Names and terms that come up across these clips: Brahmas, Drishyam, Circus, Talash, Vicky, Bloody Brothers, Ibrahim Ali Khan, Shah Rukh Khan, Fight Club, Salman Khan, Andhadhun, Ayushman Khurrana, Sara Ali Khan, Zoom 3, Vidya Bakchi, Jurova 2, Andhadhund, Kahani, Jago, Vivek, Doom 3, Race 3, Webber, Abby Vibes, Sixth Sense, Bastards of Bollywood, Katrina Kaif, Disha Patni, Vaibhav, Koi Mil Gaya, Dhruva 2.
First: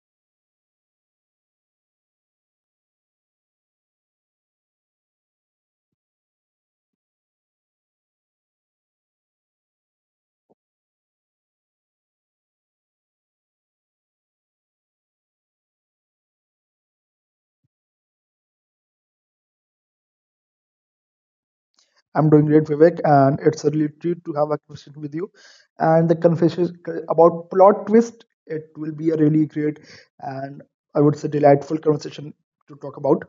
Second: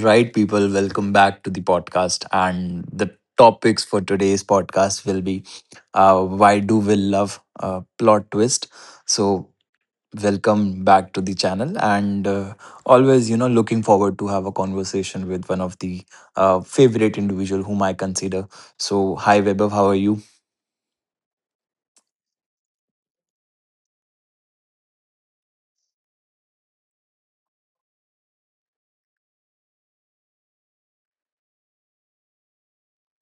right, people, welcome back to the podcast. And the topics for today's podcast will be why do we love plot twist? So, Welcome back to the channel, and always, looking forward to have a conversation with one of the favorite individual whom I consider. So, hi, Webber, how are you? I'm doing great, Vivek, and it's a real treat to have a question with you. And the confession about plot twist, it will be a really great and I would say delightful conversation to talk about.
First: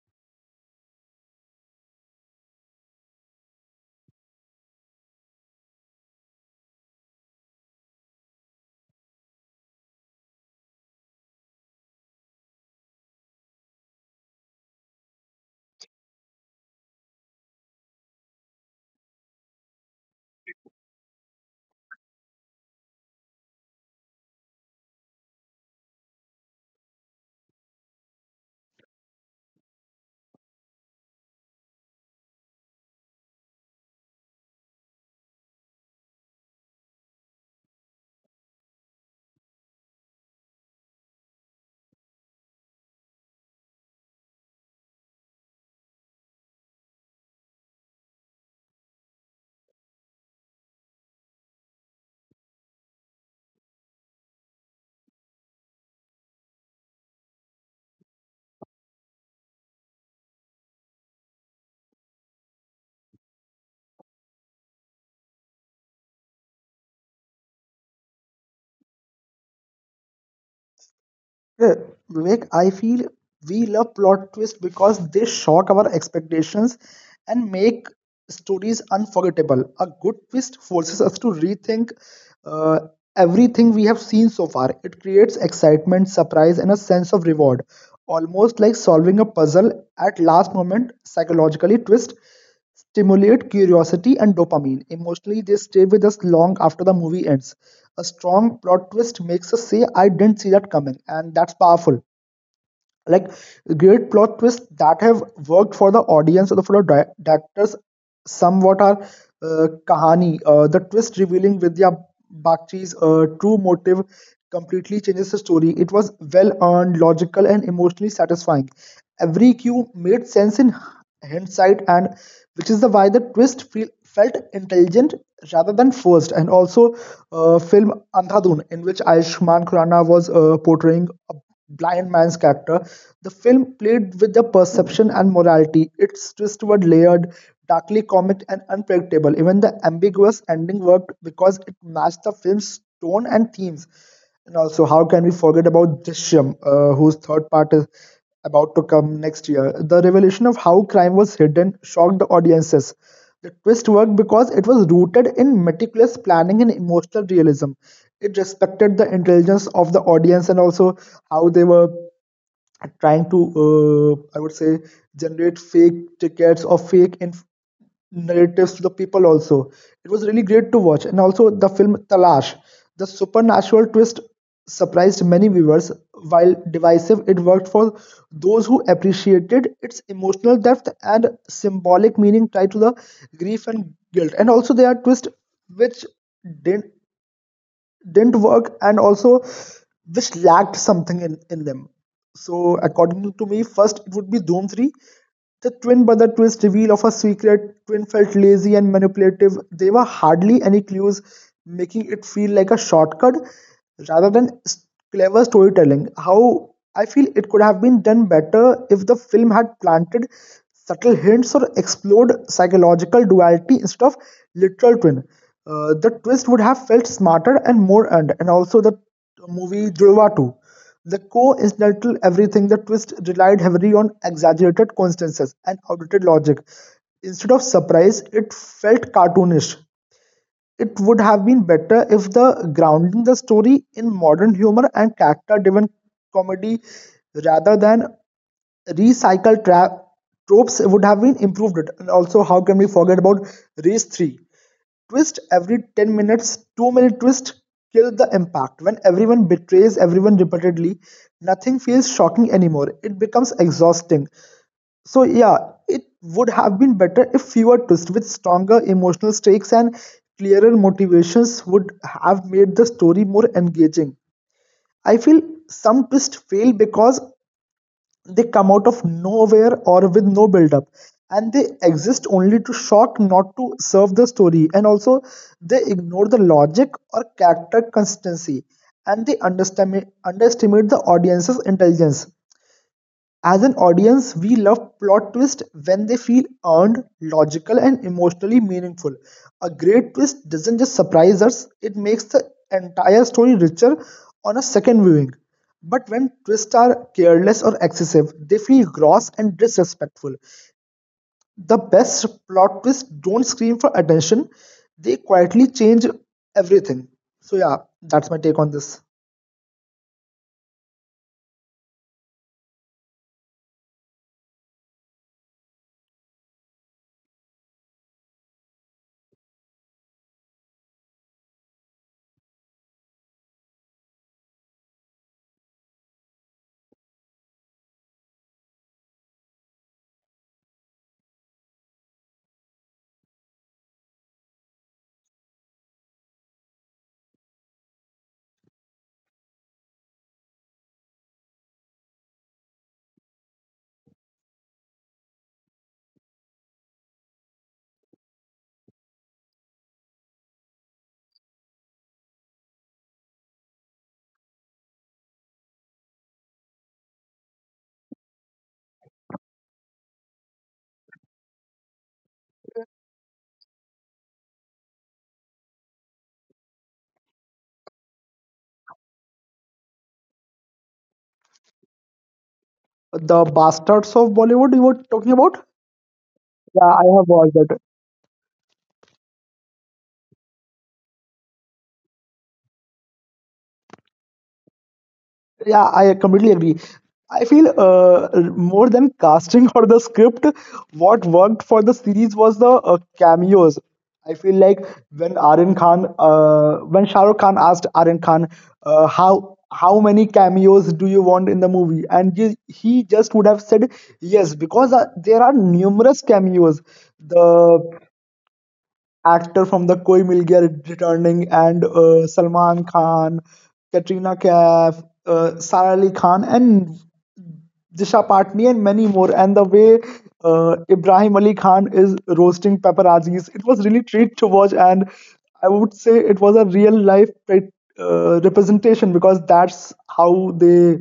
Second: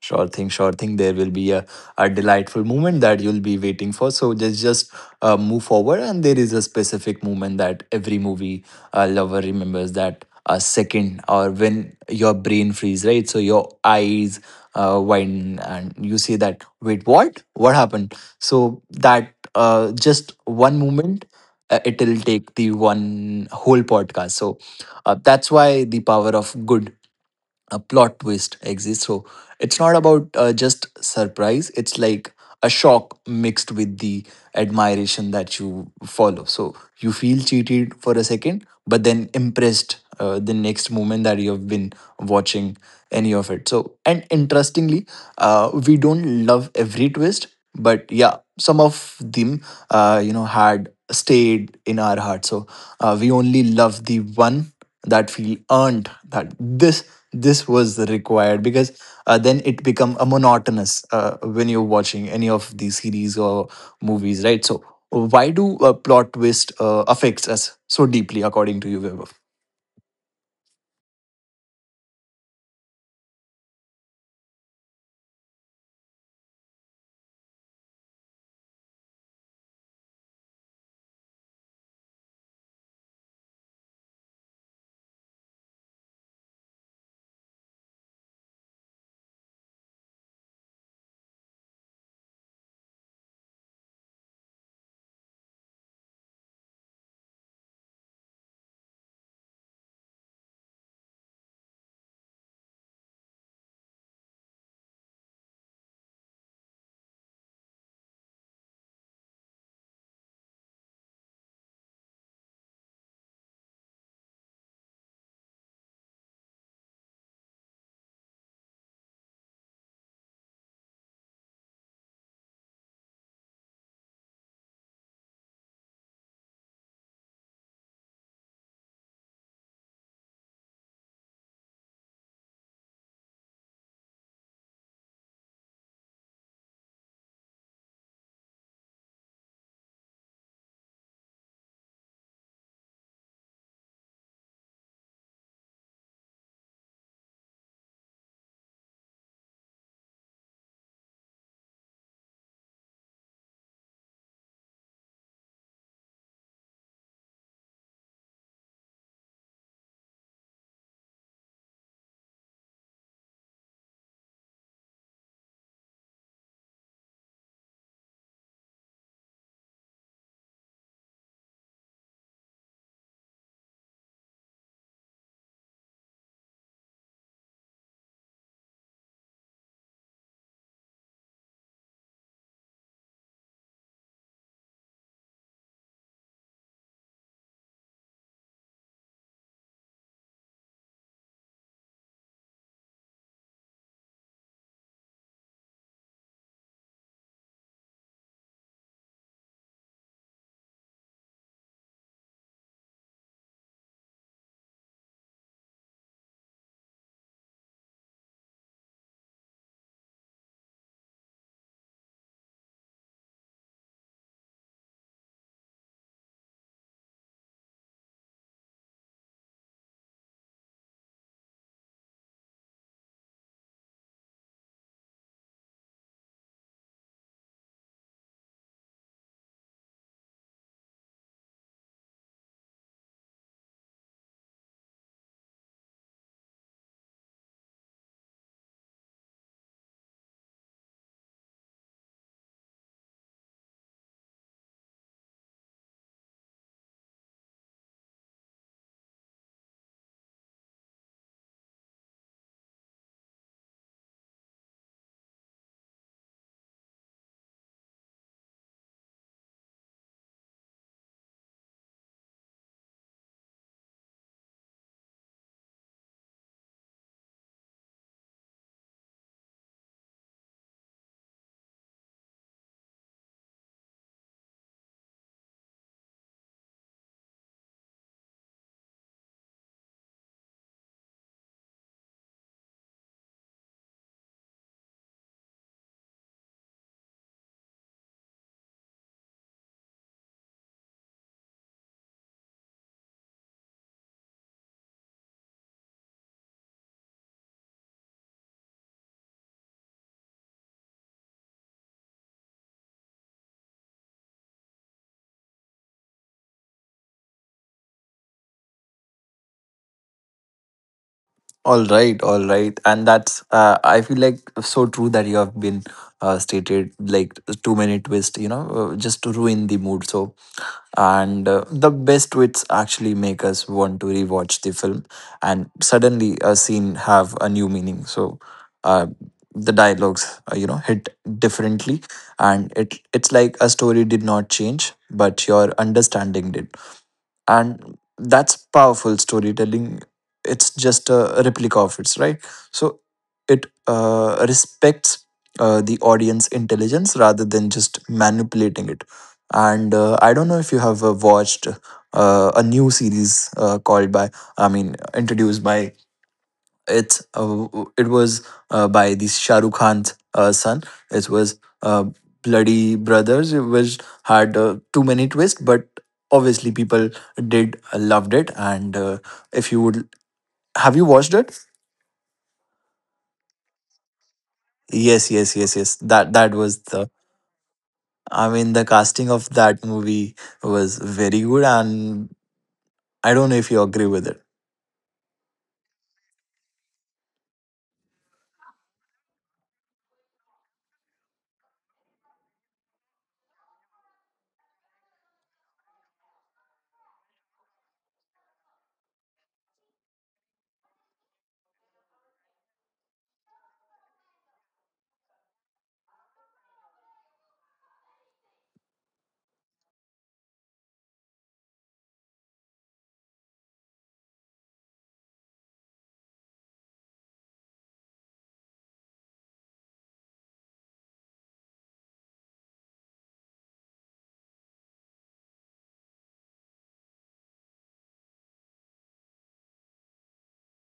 Sure thing, sure thing. There will be a delightful moment that you'll be waiting for. So just move forward, and there is a specific moment that every movie lover remembers that a second or when your brain freeze, right? So your eyes widen, and you say that. Wait, what? What happened? So that just one moment, it'll take the one whole podcast. So that's why the power of good a plot twist exists. So it's not about just surprise. It's like a shock mixed with the admiration that you follow. So you feel cheated for a second, but then impressed the next moment that you have been watching any of it. So and interestingly, we don't love every twist, but yeah, some of them, had stayed in our heart. So we only love the one that feel earned that this was required because then it become a monotonous when you're watching any of these series or movies, right? So why do plot twist affects us so deeply according to you, Vaibhav? Yeah, Vivek, I feel we love plot twists because they shock our expectations and make stories unforgettable. A good twist forces us to rethink uh, everything we have seen so far. It creates excitement, surprise, and a sense of reward, almost like solving a puzzle at last moment. Psychologically, twist stimulate curiosity and dopamine. Emotionally, they stay with us long after the movie ends. A strong plot twist makes us say, I didn't see that coming, and that's powerful, like great plot twists that have worked for the audience or the for the directors somewhat are kahani, the twist revealing Vidya Bakchi's true motive completely changes the story. It was well earned, logical, and emotionally satisfying. Every cue made sense in hindsight, and which is the why the felt intelligent rather than forced. And also, film Andhadhun, in which Ayushman Khurrana was portraying a blind man's character, the film played with the perception and morality. Its twists were layered, darkly comic, and unpredictable. Even the ambiguous ending worked because it matched the film's tone and themes. And also, how can we forget about Drishyam, whose third part is about to come next year? The revelation of how crime was hidden shocked the audiences. The twist worked because it was rooted in meticulous planning and emotional realism. It respected the intelligence of the audience, and also how they were trying to I would say generate fake tickets or narratives to the people. Also, it was really great to watch. And also the film Talash, the supernatural twist surprised many viewers. While divisive, it worked for those who appreciated its emotional depth and symbolic meaning tied to the grief and guilt. And also there are twists which didn't didn't work, and also which lacked something in them. So according to me, first it would be Doom 3. The twin brother twist reveal of a secret twin felt lazy and manipulative. There were hardly any clues, making it feel like a shortcut rather than clever storytelling. How I feel it could have been done better if the film had planted subtle hints or explored psychological duality instead of literal twin. The twist would have felt smarter and more earned. And also the movie Dhruva 2. The coincidental everything, the twist relied heavily on exaggerated coincidences and outdated logic. Instead of surprise, it felt cartoonish. It would have been better if the grounding the story in modern humor and character-driven comedy rather than recycled tropes would have been improved it. And also, how can we forget about race three? Twist every 10 minutes, too many twists kill the impact. When everyone betrays everyone repeatedly, nothing feels shocking anymore. It becomes exhausting. So, yeah, it would have been better if fewer twists with stronger emotional stakes and clearer motivations would have made the story more engaging. I feel some twists fail because they come out of nowhere or with no build-up, and they exist only to shock, not to serve the story. And also, they ignore the logic or character consistency, and they underestimate the audience's intelligence. As an audience, we love plot twists when they feel earned, logical, and emotionally meaningful. A great twist doesn't just surprise us, it makes the entire story richer on a second viewing. But when twists are careless or excessive, they feel gross and disrespectful. The best plot twists don't scream for attention, they quietly change everything. So, yeah, that's my take on this. All right, all right, and that's I feel like so true that you have been stated like too many twists, you know, just to ruin the mood. So and the best wits actually make us want to rewatch the film, and suddenly a scene have a new meaning. So uh, the dialogues hit differently, and it's like a story did not change but your understanding did, and that's powerful storytelling. It's just a replica of its, right? So it respects the audience intelligence rather than just manipulating it. And I don't know if you have watched a new series called by I mean introduced by it's uh, it was by this Shah Rukh Khan's son. It was Bloody Brothers, which had too many twists, but obviously people did loved it. And if you would, have you watched it? The Bastards of Bollywood, you were talking Yes, about? yes, yes, yes. That Yeah, I was have the. watched it. I mean, the casting of that movie was very good, and I don't know if you agree with it. Yeah, I completely agree. I feel more than casting or the script, what worked for the series was the cameos. I feel like when Aryan Khan, when Shah Rukh Khan asked Aryan Khan, how many cameos do you want in the movie, and he just would have said yes, because there are numerous cameos. The actor from the Koi Mil Gaya returning, and Salman Khan, Katrina Kaif, Sara Ali Khan, and Disha Patni, and many more. And the way Ibrahim Ali Khan is roasting paparazzis, it was really treat to watch. And I would say it was a real life representation, because that's how they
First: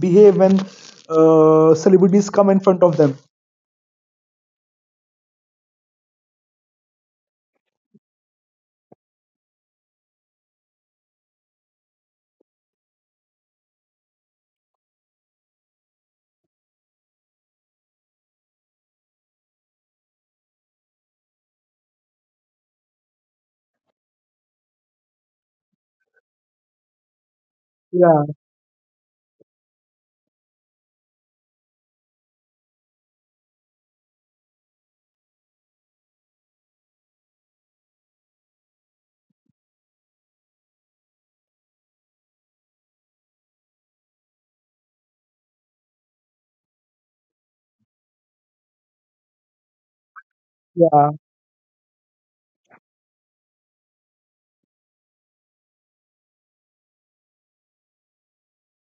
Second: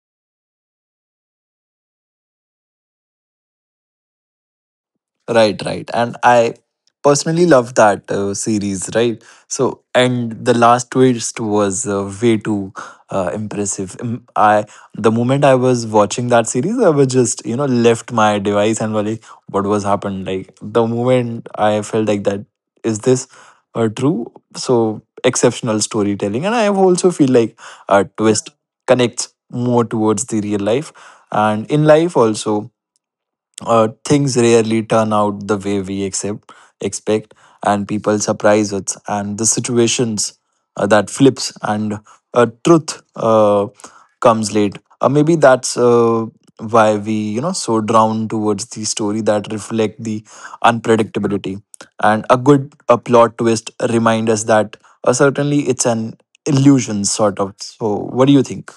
behave when celebrities come in front of them. Right, right. And I personally love that series, right? So, and the last twist was way too impressive. I the moment I was watching that series, I was just, you know, left my device and was like, what was happened? Like the moment I felt like that, is this true? So exceptional storytelling, and I also feel like a Yeah, twist connects more towards the real life, and in life also things rarely turn out the way we expect, and people surprise us. And the situations that flips and truth comes late. Maybe that's why we, you know, so drawn towards the story that reflect the yeah. unpredictability. And a good a plot twist remind us that certainly it's an illusion sort of. So, what do you think?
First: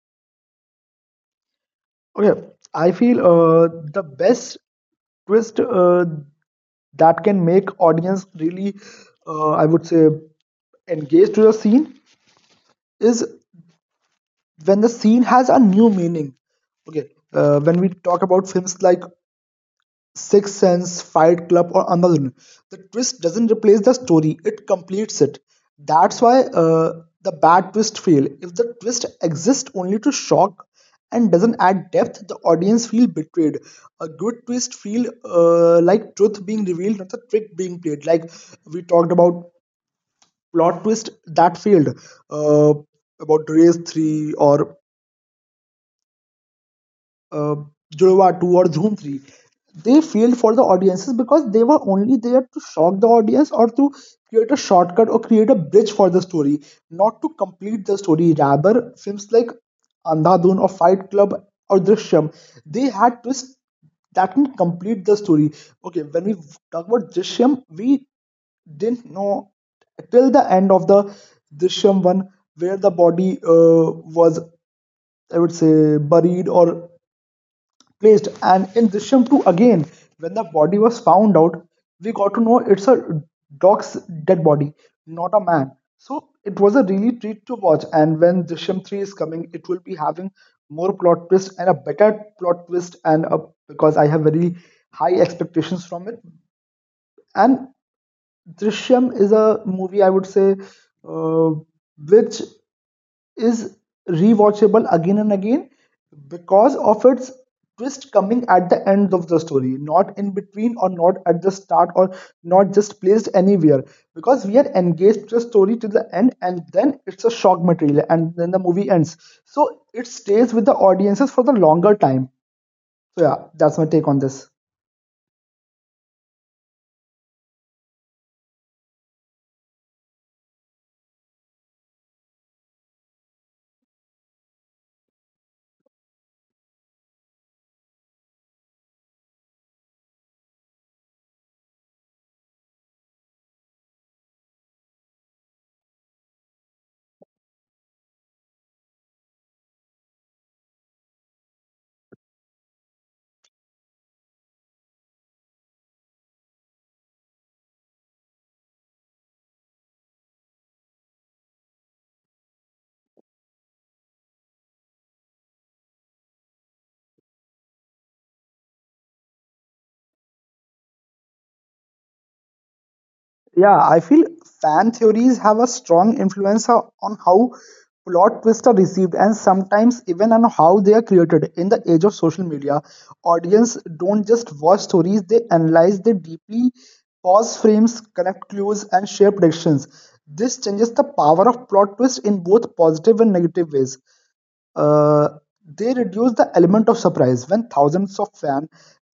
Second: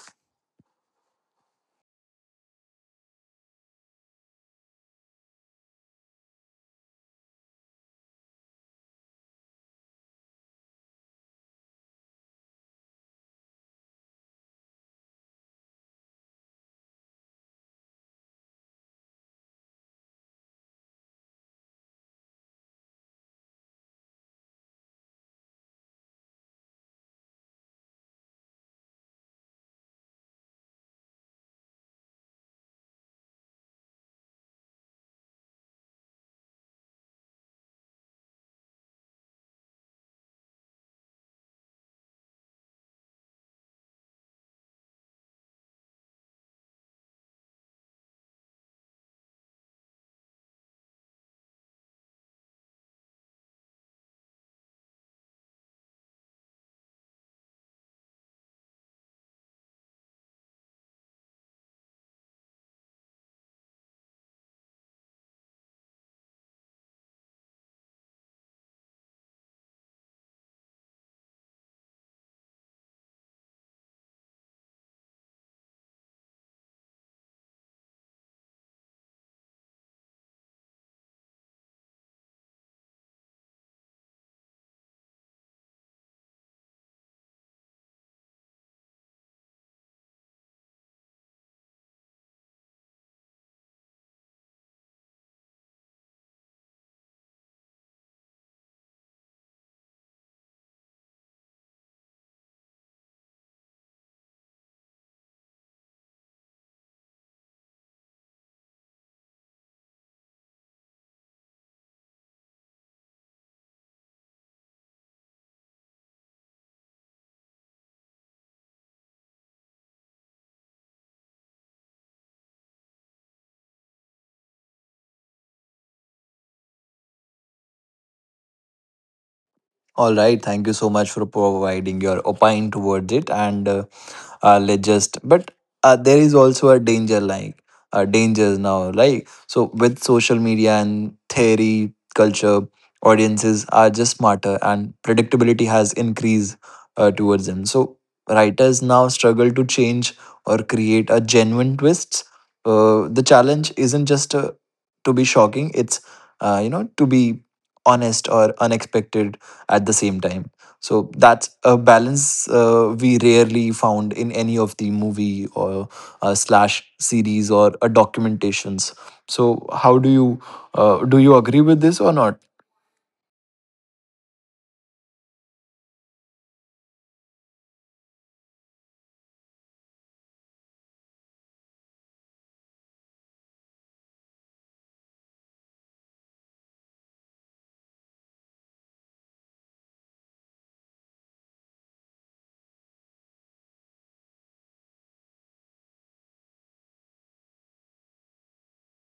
Okay, I feel the best twist that can make audience really I would say engaged to the scene is when the scene has a new meaning. Okay, when we talk about films like Sixth Sense, Fight Club, or Amazon. The twist doesn't replace the story, it completes it. That's why the bad twist fail. If the twist exists only to shock and doesn't add depth, the audience feel betrayed. A good twist feel like truth being revealed, not the trick being played. Like we talked about plot twist that failed, uh, about Race 3 or uh, Jurova 2 or Zoom 3. They failed for the audiences because they were only there to shock the audience or to create a shortcut or create a bridge for the story, not to complete the story. Rather, films like Andhadhun or Fight Club or Drishyam, they had twists that can complete the story. Okay, when we talk about Drishyam, we didn't know till the end of the Drishyam one where the body was, I would say, buried or placed. And in Drishyam 2, again, when the body was found out, we got to know it's a dog's dead body, not a man. So it was a really treat to watch. And when Drishyam 3 is coming, it will be having more plot twist and a better plot twist, and a, because I have very high expectations from it. And Drishyam is a movie, I would say, uh, which is rewatchable again and again because of its twist coming at the end of the story, not in between or not at the start or not just placed anywhere. Because we are engaged to the story to the end and then it's a shock material and then the movie ends. So it stays with the audiences for the longer time. So yeah, that's my take on this. All right, thank you so much for providing your opine towards it and. Let's just but There is also a danger like dangers now like so with social media and theory culture, audiences are just smarter and predictability has increased towards them. So writers now struggle to change or create a genuine twists. The challenge isn't just to be shocking, it's to be honest or unexpected at the same time. So that's a balance we rarely found in any of the movie or slash series or documentations. So how do you agree with this or not? Yeah, I feel fan theories have a strong influence on how plot twists are received and sometimes even on how they are created. In the age of social media, audience don't just watch stories, they analyze, they deeply pause frames, connect clues, and share predictions. This changes the power of plot twist in both positive and negative ways. Uh, they reduce the element of surprise. When thousands of fans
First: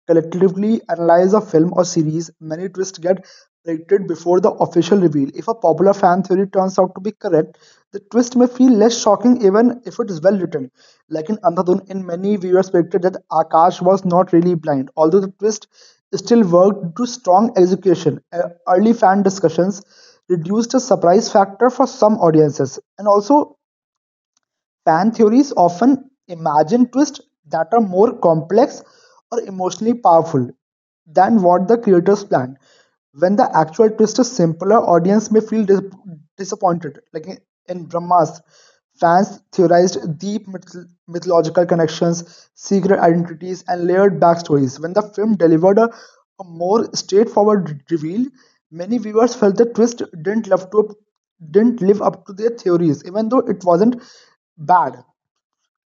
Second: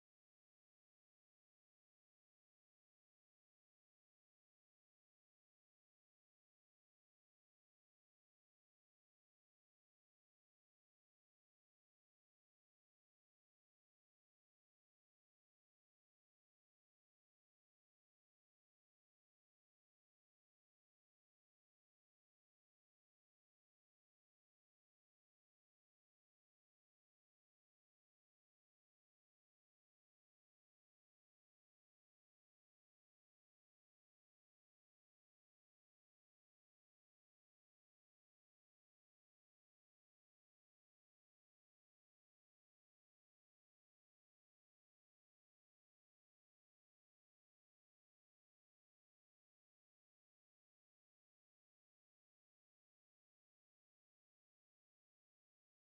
collectively analyze a film or series, many twists get predicted before the official reveal. If a popular fan theory turns out to be correct, the twist may feel less shocking even if it is well written. Like in Andhadhun, in many viewers predicted that Akash was not really blind, although the twist still worked due to strong execution. Early fan discussions reduced the surprise factor for some audiences. And also, fan theories often imagine twists that are more complex or emotionally powerful than what the creators planned. When the actual twist is simpler, audience may feel disappointed. Like in Brahmas, fans theorized deep mythological connections, secret identities, and layered backstories. When the film delivered a more straightforward reveal, many viewers felt the twist didn't live up to their theories, even though it wasn't bad.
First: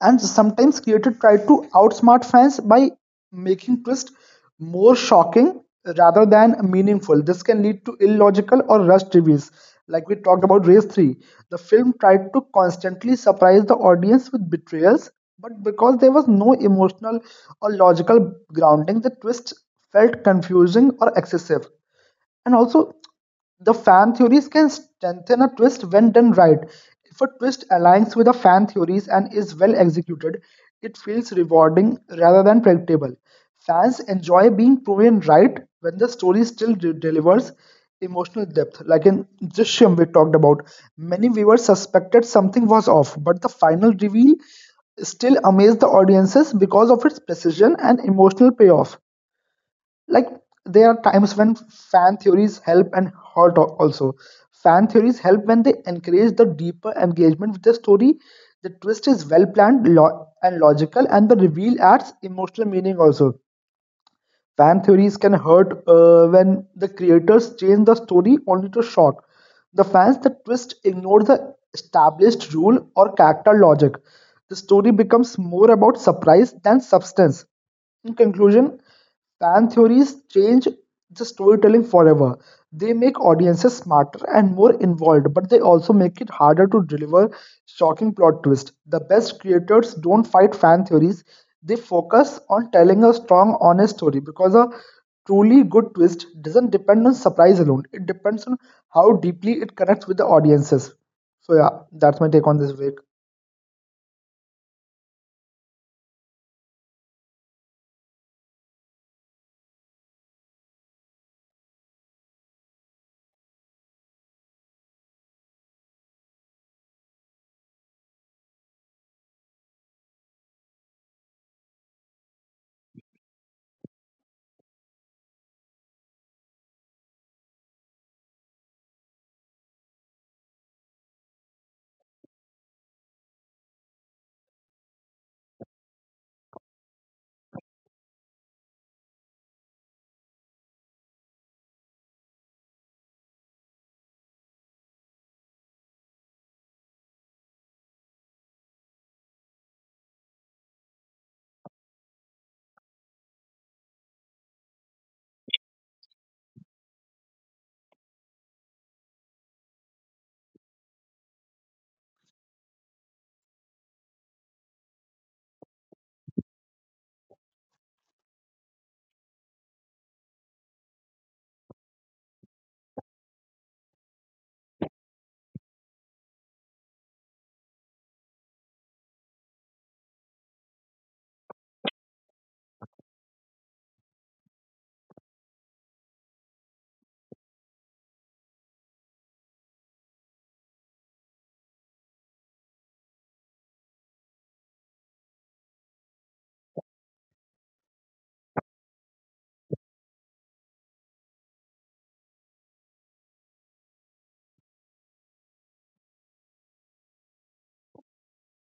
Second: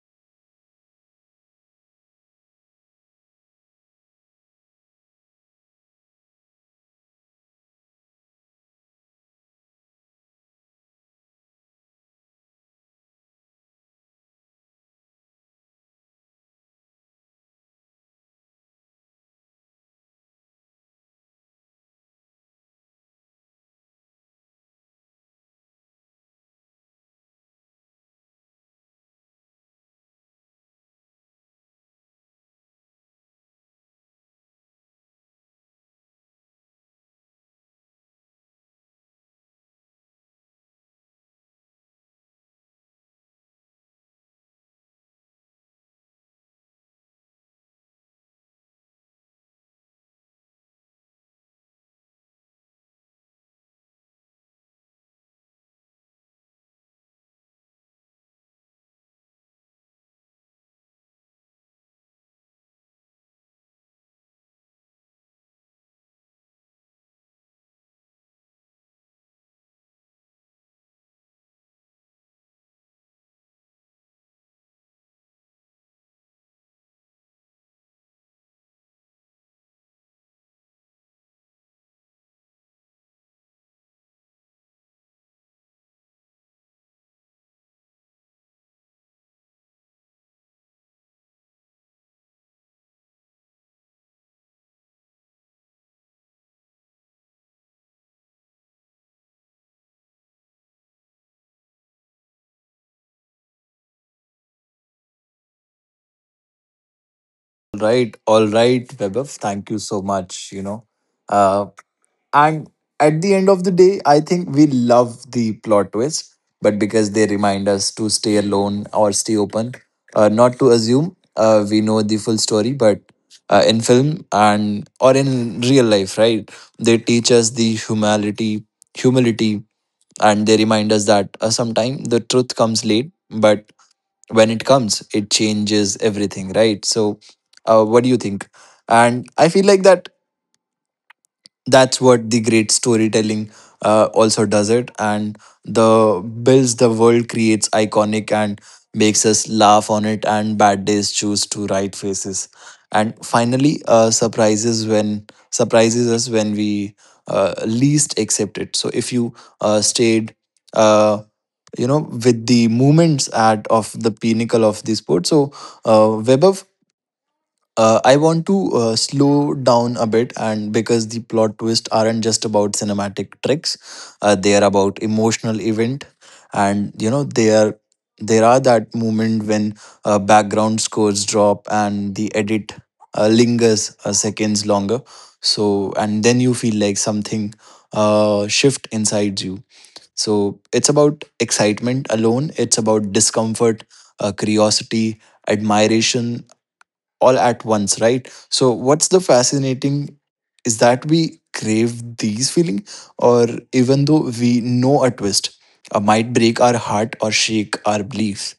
And sometimes creators tried to outsmart fans by making twists more shocking rather than meaningful. This can lead to illogical or rushed reviews. Like we talked about Race 3, the film tried to constantly surprise the audience with betrayals, but because there was no emotional or logical grounding, the twist felt confusing or excessive. And also, the fan theories can strengthen a twist when done right. If a twist aligns with the fan theories and is well executed, it feels rewarding rather than predictable. Fans enjoy being proven right when the story still delivers emotional depth. Like in Drishyam, we talked about, many viewers suspected something was off, but the final reveal still amazed the audiences because of its precision and emotional payoff. Like there are times when fan theories help and hurt, also fan theories help when they encourage the deeper engagement with the story, the twist is well planned, and logical, and the reveal adds emotional meaning. Also, fan theories can hurt when the creators change the story only to shock the fans. The twist ignore the established rule or character logic. The story becomes more about surprise than substance. In conclusion, fan theories change the storytelling forever. They make audiences smarter and more involved, but they also make it harder to deliver shocking plot twists. The best creators don't fight fan theories, they focus on telling a strong, honest story because a truly good twist doesn't depend on surprise alone, it depends on how deeply it connects with the audiences. So, yeah, that's my take on this, Vivek. All right, Vaibhav. Thank you so much. You know, uh, and at the end of the day, I think we love the plot twists, but because they remind us to stay alone or stay open, not to assume we know the full story. But in film and or in real life, right? They teach us the humanity, humility, and they remind us that sometimes the truth comes late, but when it comes it changes everything, right? So what do you think? And I feel like that's what the great storytelling also does it, and the builds the world creates iconic and makes us laugh on it and bad days choose to right faces, and finally surprises us when we least accept it. So if you stayed uh, you know with the movements at of the pinnacle of the sport. So Vaibhav, I want to slow down a bit, and because the plot twists aren't just about cinematic tricks, they are about emotional event, and you know they are there are that moment when background scores drop and the edit lingers seconds longer. So and then you feel like something shift inside you. So it's about excitement alone, it's about discomfort, curiosity, admiration, all at once, right? So, what's the fascinating is that we crave these feelings, or even though we know a twist might break our heart or shake our beliefs,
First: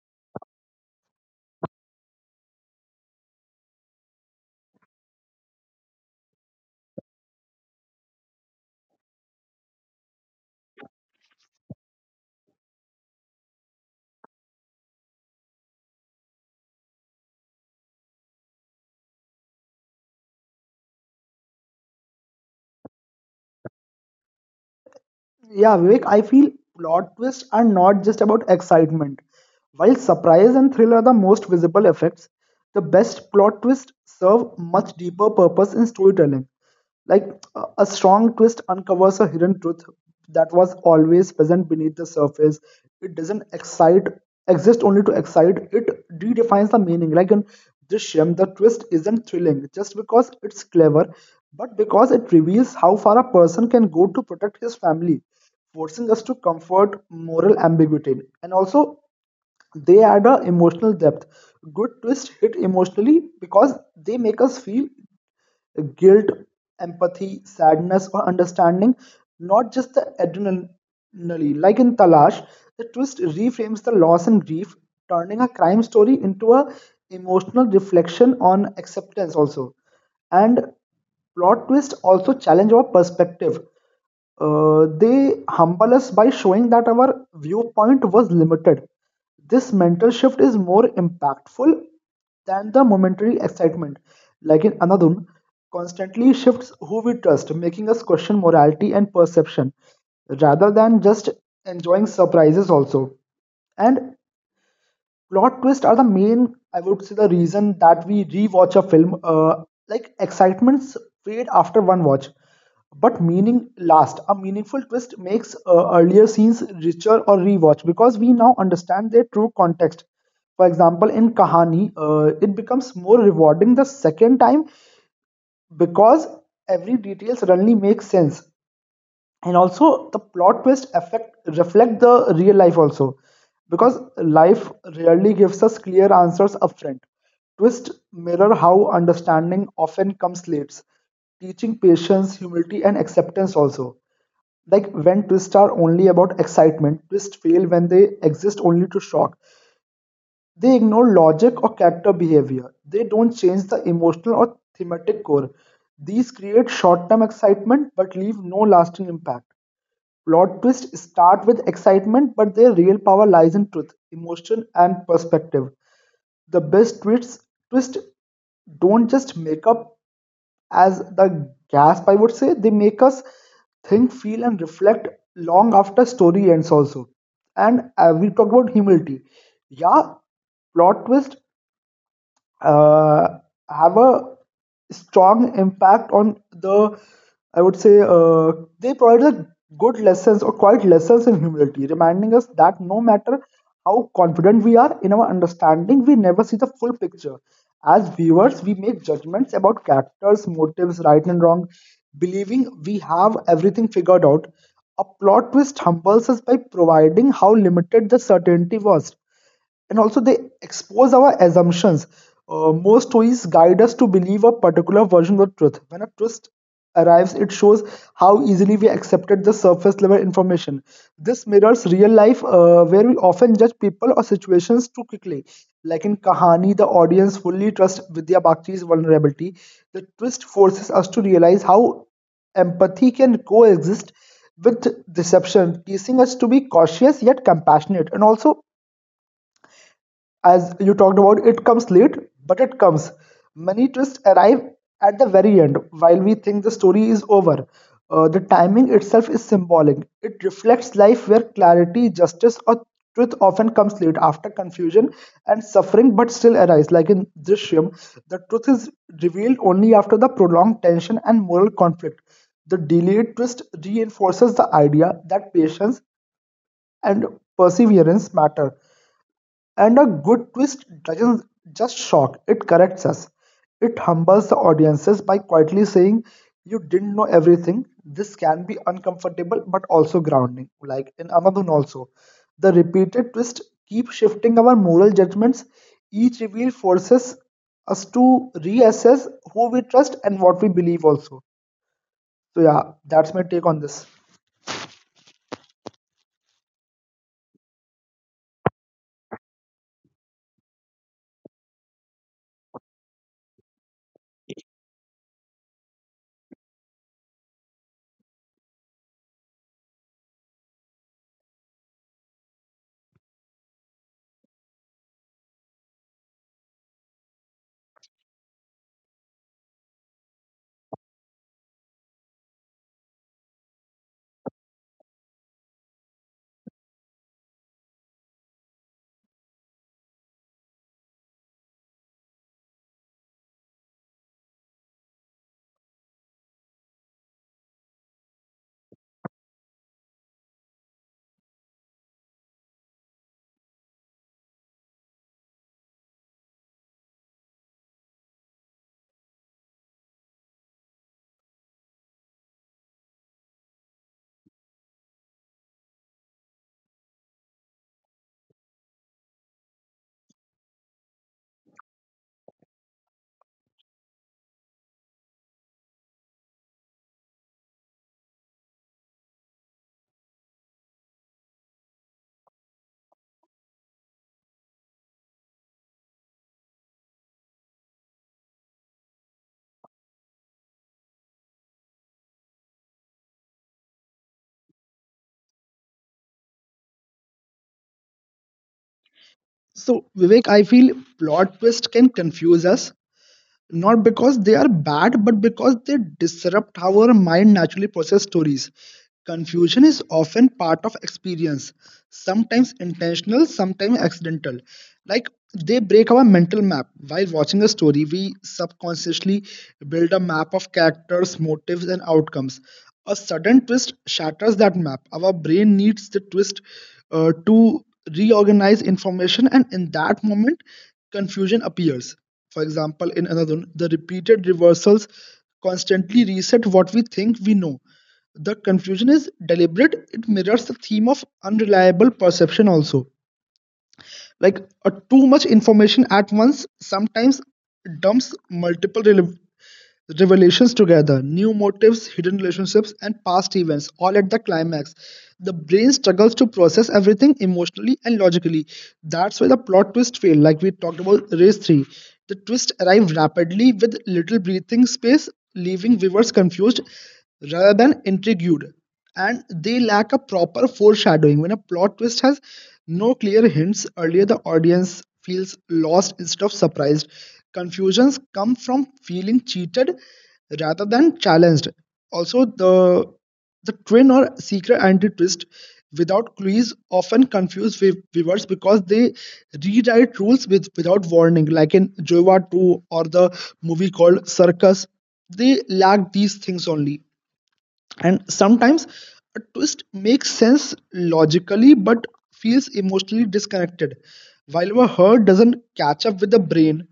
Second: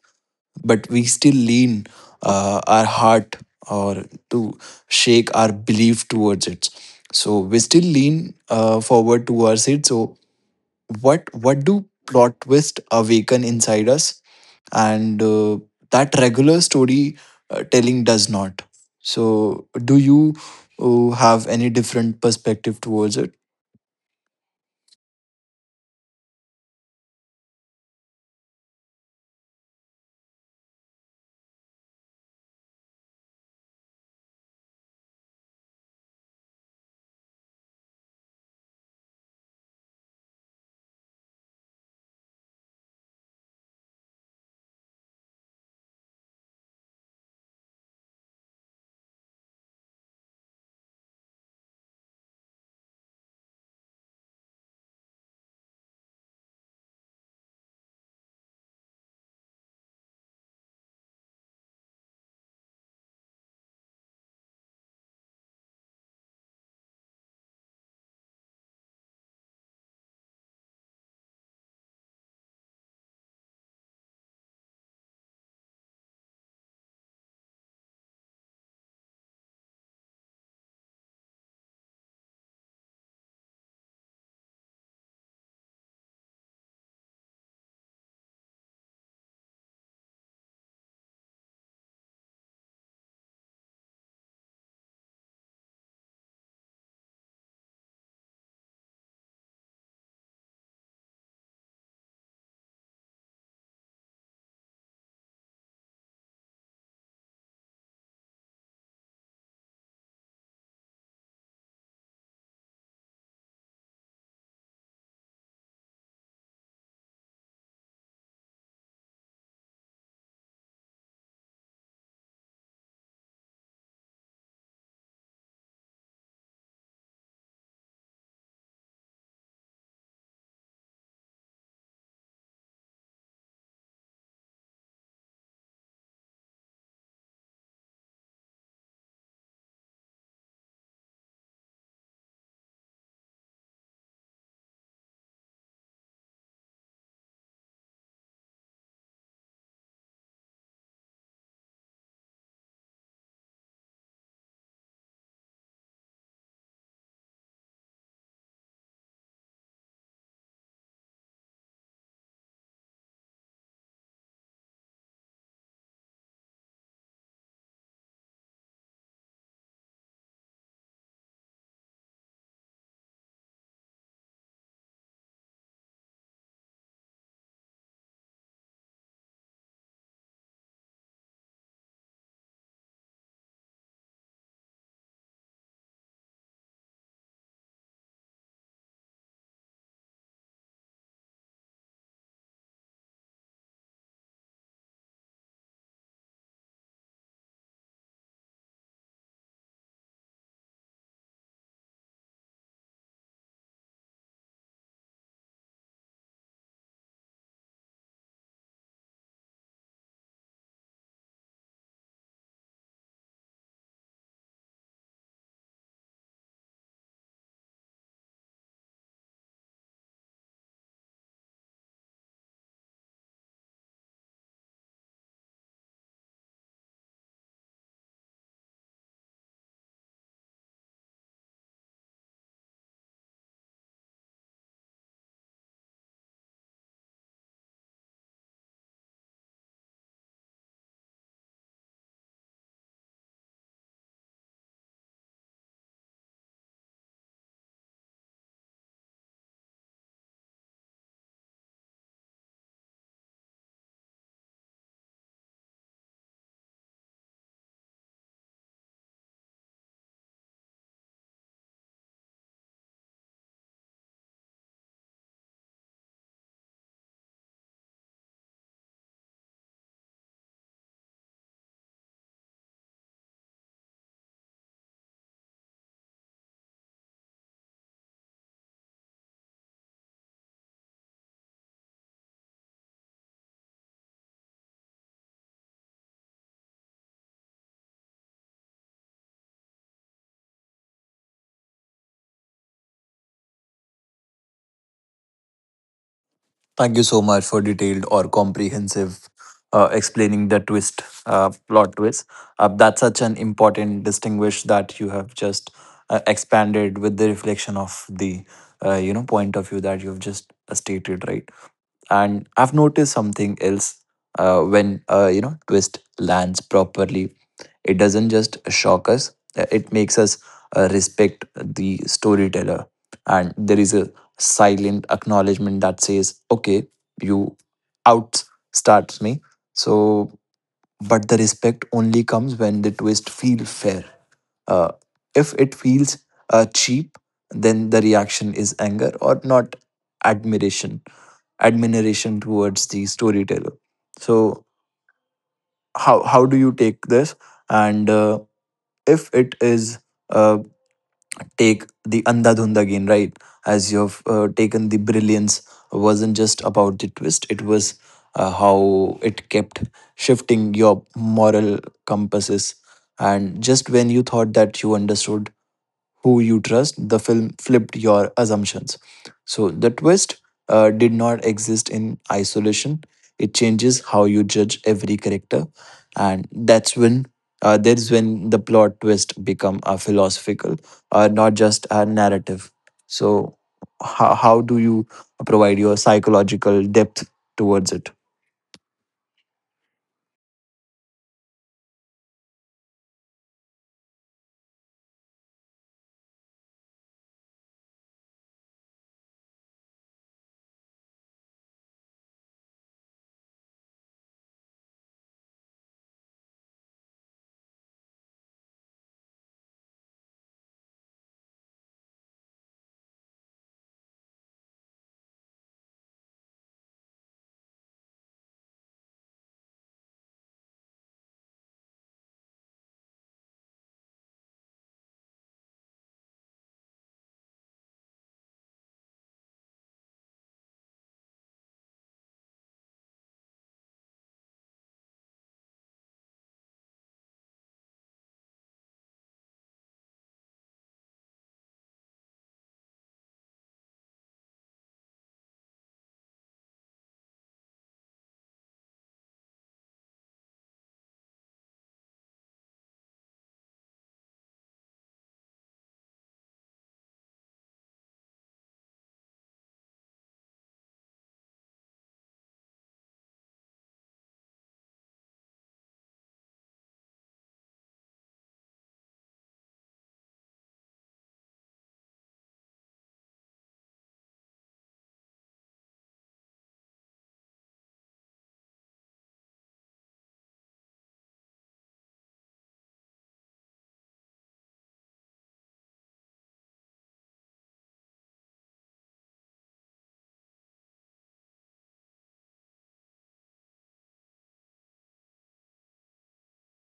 but we still lean our heart or to shake our belief towards it. So we still lean forward towards it. So what do plot twist awaken inside us and that regular story telling does not. So do you have any different perspective towards it? Yeah, Vivek, I feel plot twists are not just about excitement. While surprise and thrill are the most visible effects, the best plot twists serve much deeper purpose in storytelling. Like a strong twist uncovers a hidden truth that was always present beneath the surface. It doesn't excite, exist only to excite. It redefines the meaning. Like in Drishyam, the twist isn't thrilling just because it's clever but because it reveals how far a person can go to protect his family, forcing us to comfort moral ambiguity. And also, they add a emotional depth. Good twists hit emotionally because they make us feel guilt, empathy, sadness, or understanding, not just the adrenaline. Like in Talash, the twist reframes the loss and grief, turning a crime story into a emotional reflection on acceptance also. And plot twist also challenge our perspective. They humble us by showing that our viewpoint was limited. This mental shift is more impactful than the momentary excitement. Like in Anadun, constantly shifts who we trust, making us question morality and perception rather than just enjoying surprises also. And plot twists are the main, I would say, the reason that we rewatch a film. Like excitements fade after one watch, but meaning last. A meaningful twist makes earlier scenes richer or rewatch because we now understand their true context. For example, in Kahani, it becomes more rewarding the second time because every detail suddenly makes sense. And also, the plot twist affect reflect the real life also because life rarely gives us clear answers upfront. Twist mirror how understanding often comes late, teaching patience, humility and acceptance also. Like when twists are only about excitement, twists fail when they exist only to shock. They ignore logic or character behavior, they don't change the emotional or thematic core. These create short-term excitement but leave no lasting impact. Plot twists start with excitement, but their real power lies in truth, emotion, and perspective. The best twists twist don't just make up as the gasp, I would say, they make us think, feel, and reflect long after story ends also. And we talk about humility. Yeah, plot twist uh, have a strong impact on the, I would say they provided a good lessons or quite lessons in humility, reminding us that no matter how confident we are in our understanding, we never see the full picture. As viewers we make judgments about characters motives, right and wrong, believing we have everything figured out. A plot twist humbles us by providing how limited the certainty was. And also they expose our assumptions. Most stories guide us to believe a particular version of truth. When a twist arrives, it shows how easily we accepted the surface level information. This mirrors real life, where we often judge people or situations too quickly. Like in Kahani, the audience fully trusts Vidya Bakchi's vulnerability. The twist forces us to realize how empathy can coexist with deception, teaching us to be cautious yet compassionate. And also, as you talked about, it comes late, but it comes. Many twists arrive at the very end while we think the story is over. The timing itself is symbolic. It reflects life where clarity, justice, or truth often comes late after confusion and suffering, but still arise. Like in Drishyam, the truth is revealed only after the prolonged tension and moral conflict. The delayed twist reinforces the idea that patience and perseverance matter. And a good twist doesn't just shock, it corrects us. It humbles the audiences by quietly saying, "You didn't know everything." This can be uncomfortable but also grounding. Like in Anadun, also. The repeated twist keep shifting our moral judgments. Each reveal forces us to reassess who we trust and what we believe, also. So, yeah, that's my take on this. Thank you so much for detailed or comprehensive explaining the twist, plot twist. That's such an important distinguish that you have just expanded with the reflection of the point of view that you've just stated, right? And I've noticed something else twist lands properly, it doesn't just shock us, it makes us respect the storyteller. And there is a silent acknowledgement that says, okay, you outstarts me. So, but the respect only comes when the twist feel fair. Uh, if it feels cheap, then the reaction is anger or not admiration admiration towards the storyteller. So how do you take this? And if it is uh, take the Andhadhund again, right? As you've taken the brilliance wasn't just about the twist; it was how it kept shifting your moral compasses. And just when you thought that you understood who you trust, the film flipped your assumptions. So the twist did not exist in isolation. It changes how you judge every character, and that's when the plot twist become a philosophical, not just a narrative. So how do you provide your psychological depth towards it? So, Vivek, I feel plot twist can confuse us, not because they are bad, but because they disrupt how our mind naturally process stories. Confusion is often part of experience, sometimes intentional, sometimes accidental. Like they break our mental map. While watching a story, we subconsciously build a map of characters, motives, and outcomes. A sudden twist shatters that map. Our brain needs the twist to reorganize information, and in that moment, confusion appears. For example, in another one, the repeated reversals constantly reset what we think we know. The confusion is deliberate, it mirrors the theme of unreliable perception also. Like too much information at once sometimes dumps multiple revelations together, new motives, hidden relationships, and past events all at the climax. The brain struggles to process everything emotionally and logically. That's why the plot twist failed, like we talked about Race 3. The twist arrived rapidly with little breathing space, leaving viewers confused rather than intrigued. And they lack a proper foreshadowing. When a plot twist has no clear hints earlier, the audience feels lost instead of surprised. Confusions come from feeling cheated rather than challenged. Also, the twin or secret anti twist without clues often confuse viewers because they rewrite rules without warning, like in Jova 2 or the movie called Circus. They lack these things only. And sometimes a twist makes sense logically but feels emotionally disconnected while our heart doesn't catch up with the brain.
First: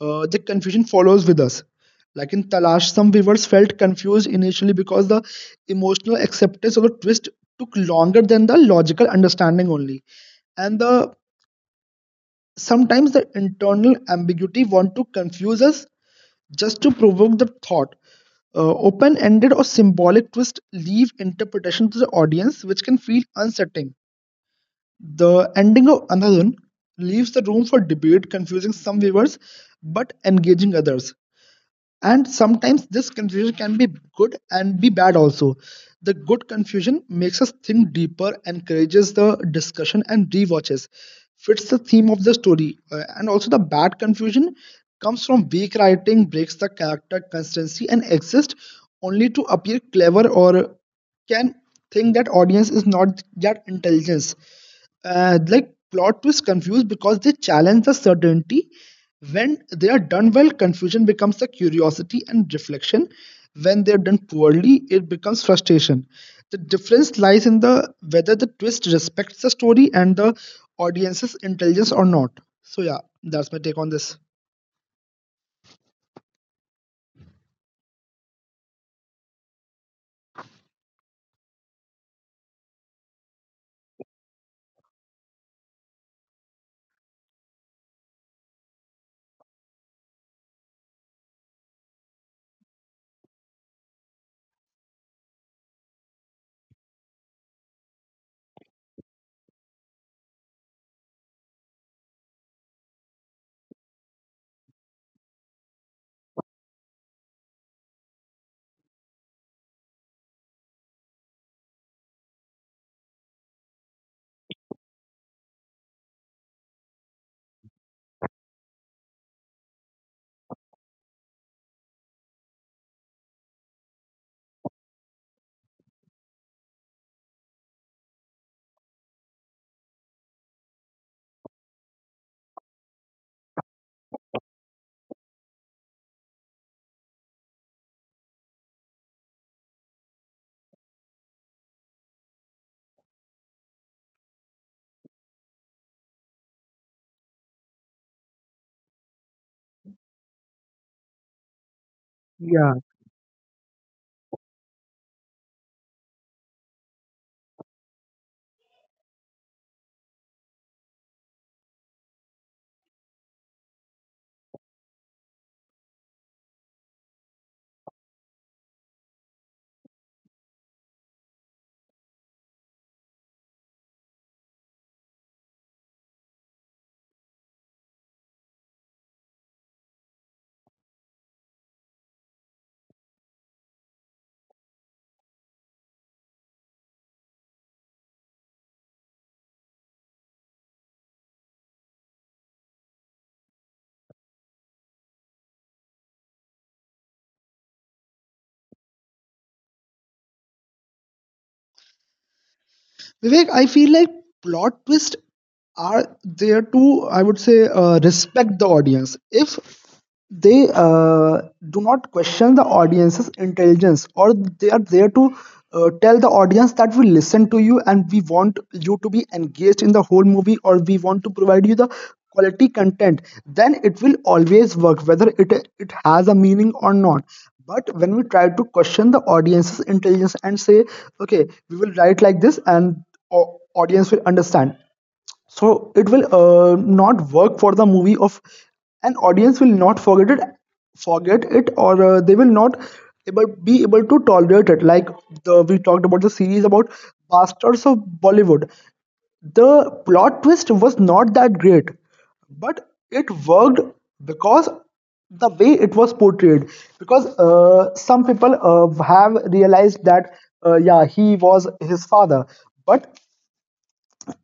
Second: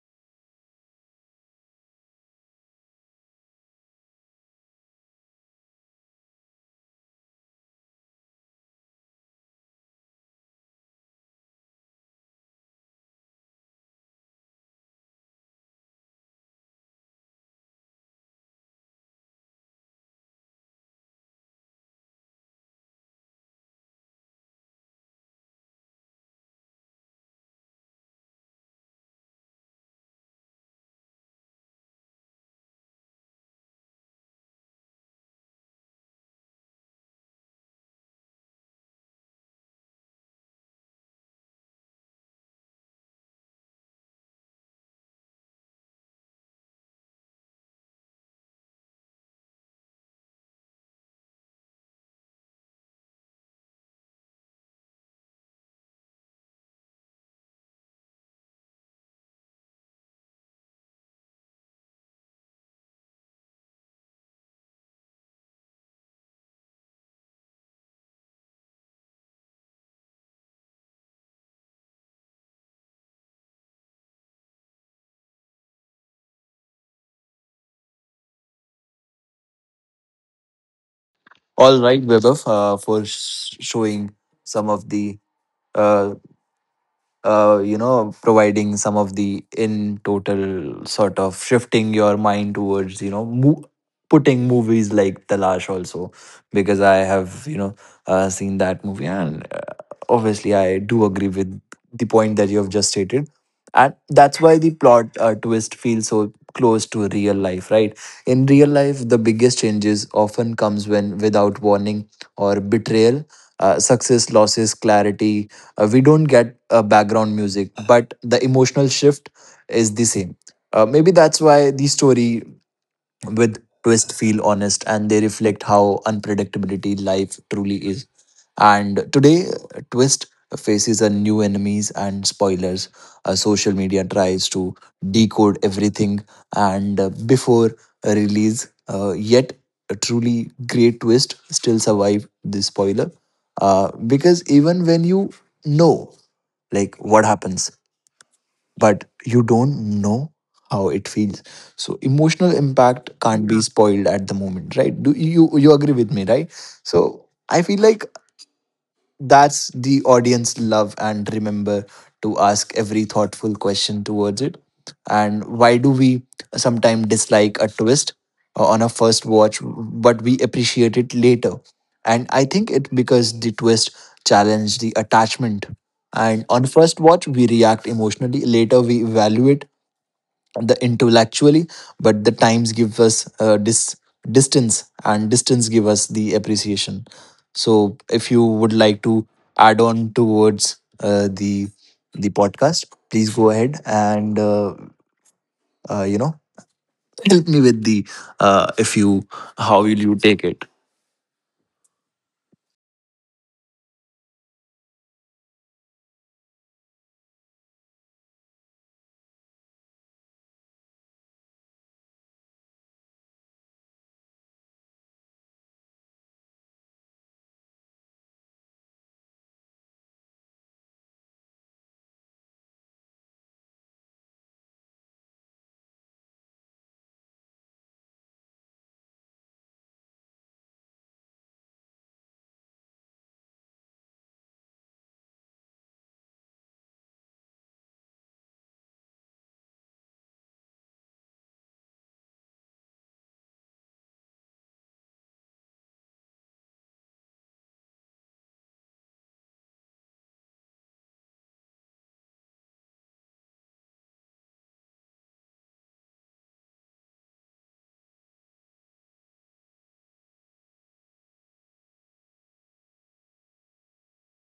The confusion follows with us, like in talash. Some viewers felt confused initially because the emotional acceptance of the twist took longer than the logical understanding only. And the sometimes the internal ambiguity want to confuse us just to provoke the thought. Open ended or symbolic twists leave interpretation to the audience, which can feel unsettling. The ending of Anadun leaves the room for debate, confusing some viewers but engaging others. And sometimes this confusion can be good and be bad also. The good confusion makes us think deeper, encourages the discussion and rewatches, fits the theme of the story. And also the bad confusion comes from weak writing, breaks the character consistency and exists only to appear clever or can think that audience is not that intelligence. Like plot twists confuse because they challenge the certainty. When they are done well, confusion becomes a curiosity and reflection. When they're done poorly, it becomes frustration. The difference lies in the whether the twist respects the story and the audience's intelligence or not. So yeah, that's my take on this. All right, Vaibhav, showing some of the uh, providing some of the in total sort of shifting your mind towards putting movies like Talash also, because I have you know seen that movie, and obviously I do agree with the point that you have just stated, and that's why the plot twist feels so close to real life, right? In real life the biggest changes often comes when without warning or betrayal, success losses clarity. We don't get background music, but the emotional shift is the same. Maybe that's why the story with twist feel honest, and they reflect how unpredictability life truly is. And today twist faces a new enemies and spoilers. Social media tries to decode everything, and before a release, yet a truly great twist still survive the spoiler because even when you know like what happens but you don't know how it feels. So emotional Yeah. impact can't be yeah spoiled at the moment, right? Do you agree with me, right? So I feel like that's the audience love and remember to ask every thoughtful question towards it. And why do we sometimes dislike a twist on a first watch, but we appreciate it later? And I think it because the twist challenged the attachment. And on first watch, we react emotionally. Later, we evaluate the intellectually, but the times give us distance, and distance give us the appreciation. So if you would like to add on towards the podcast, please go ahead and uh, you know help me with the if you how will you take it. Vivek, I feel like plot twists are there to, I would say, respect the audience. If they do not question the audience's intelligence, or they are there to tell the audience that we listen to you and we want you to be engaged in the whole movie, or we want to provide you the quality content, then it will always work, whether it has a meaning or not. But when we try to question the audience's intelligence and say okay we will write like this and audience will understand, so it will not work for the movie of an audience will not forget it, forget it or they will not be able to tolerate it. Like the we talked about the series about bastards of bollywood, the plot twist was not that great but it worked because the way it was portrayed. Because some people have realized that yeah he was his father, but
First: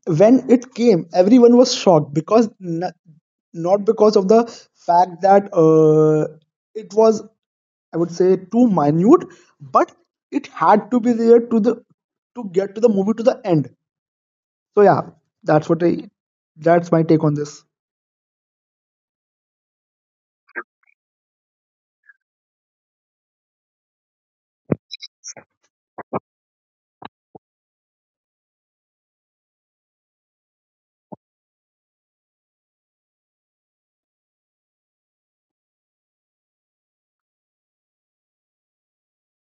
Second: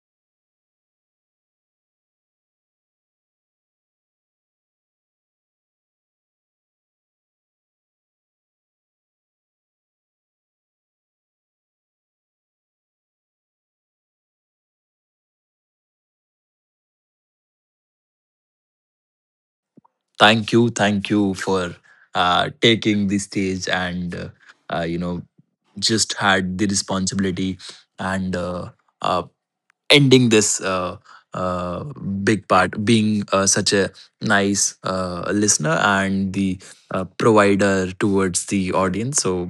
when it came, everyone was shocked because not because of the fact that it was, I would say, too minute, but it had to be there to the to get to the movie to the end. So yeah, that's what I that's my take on this. Thank you, thank you for taking the stage and uh, you know just had the responsibility and uh, ending this uh, big part, being such a nice listener and the provider towards the audience. So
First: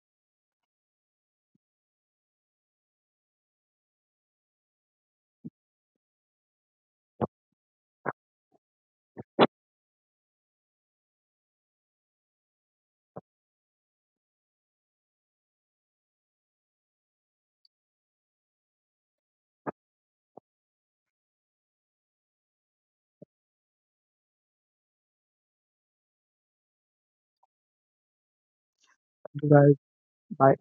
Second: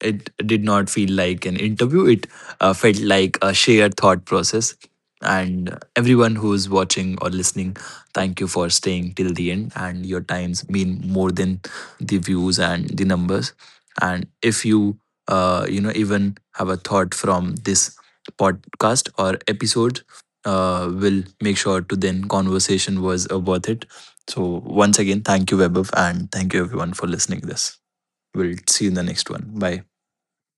it did not feel like an interview, it felt like a shared thought process. And everyone who's watching or listening, thank you for staying till the end. And your times mean more than the views and the numbers. And if you, even have a thought from this podcast or episode will make sure to then conversation was worth it. So once again thank you, Webov, and thank you everyone for listening this. We'll see you in the next one. Bye. Bye. Bye.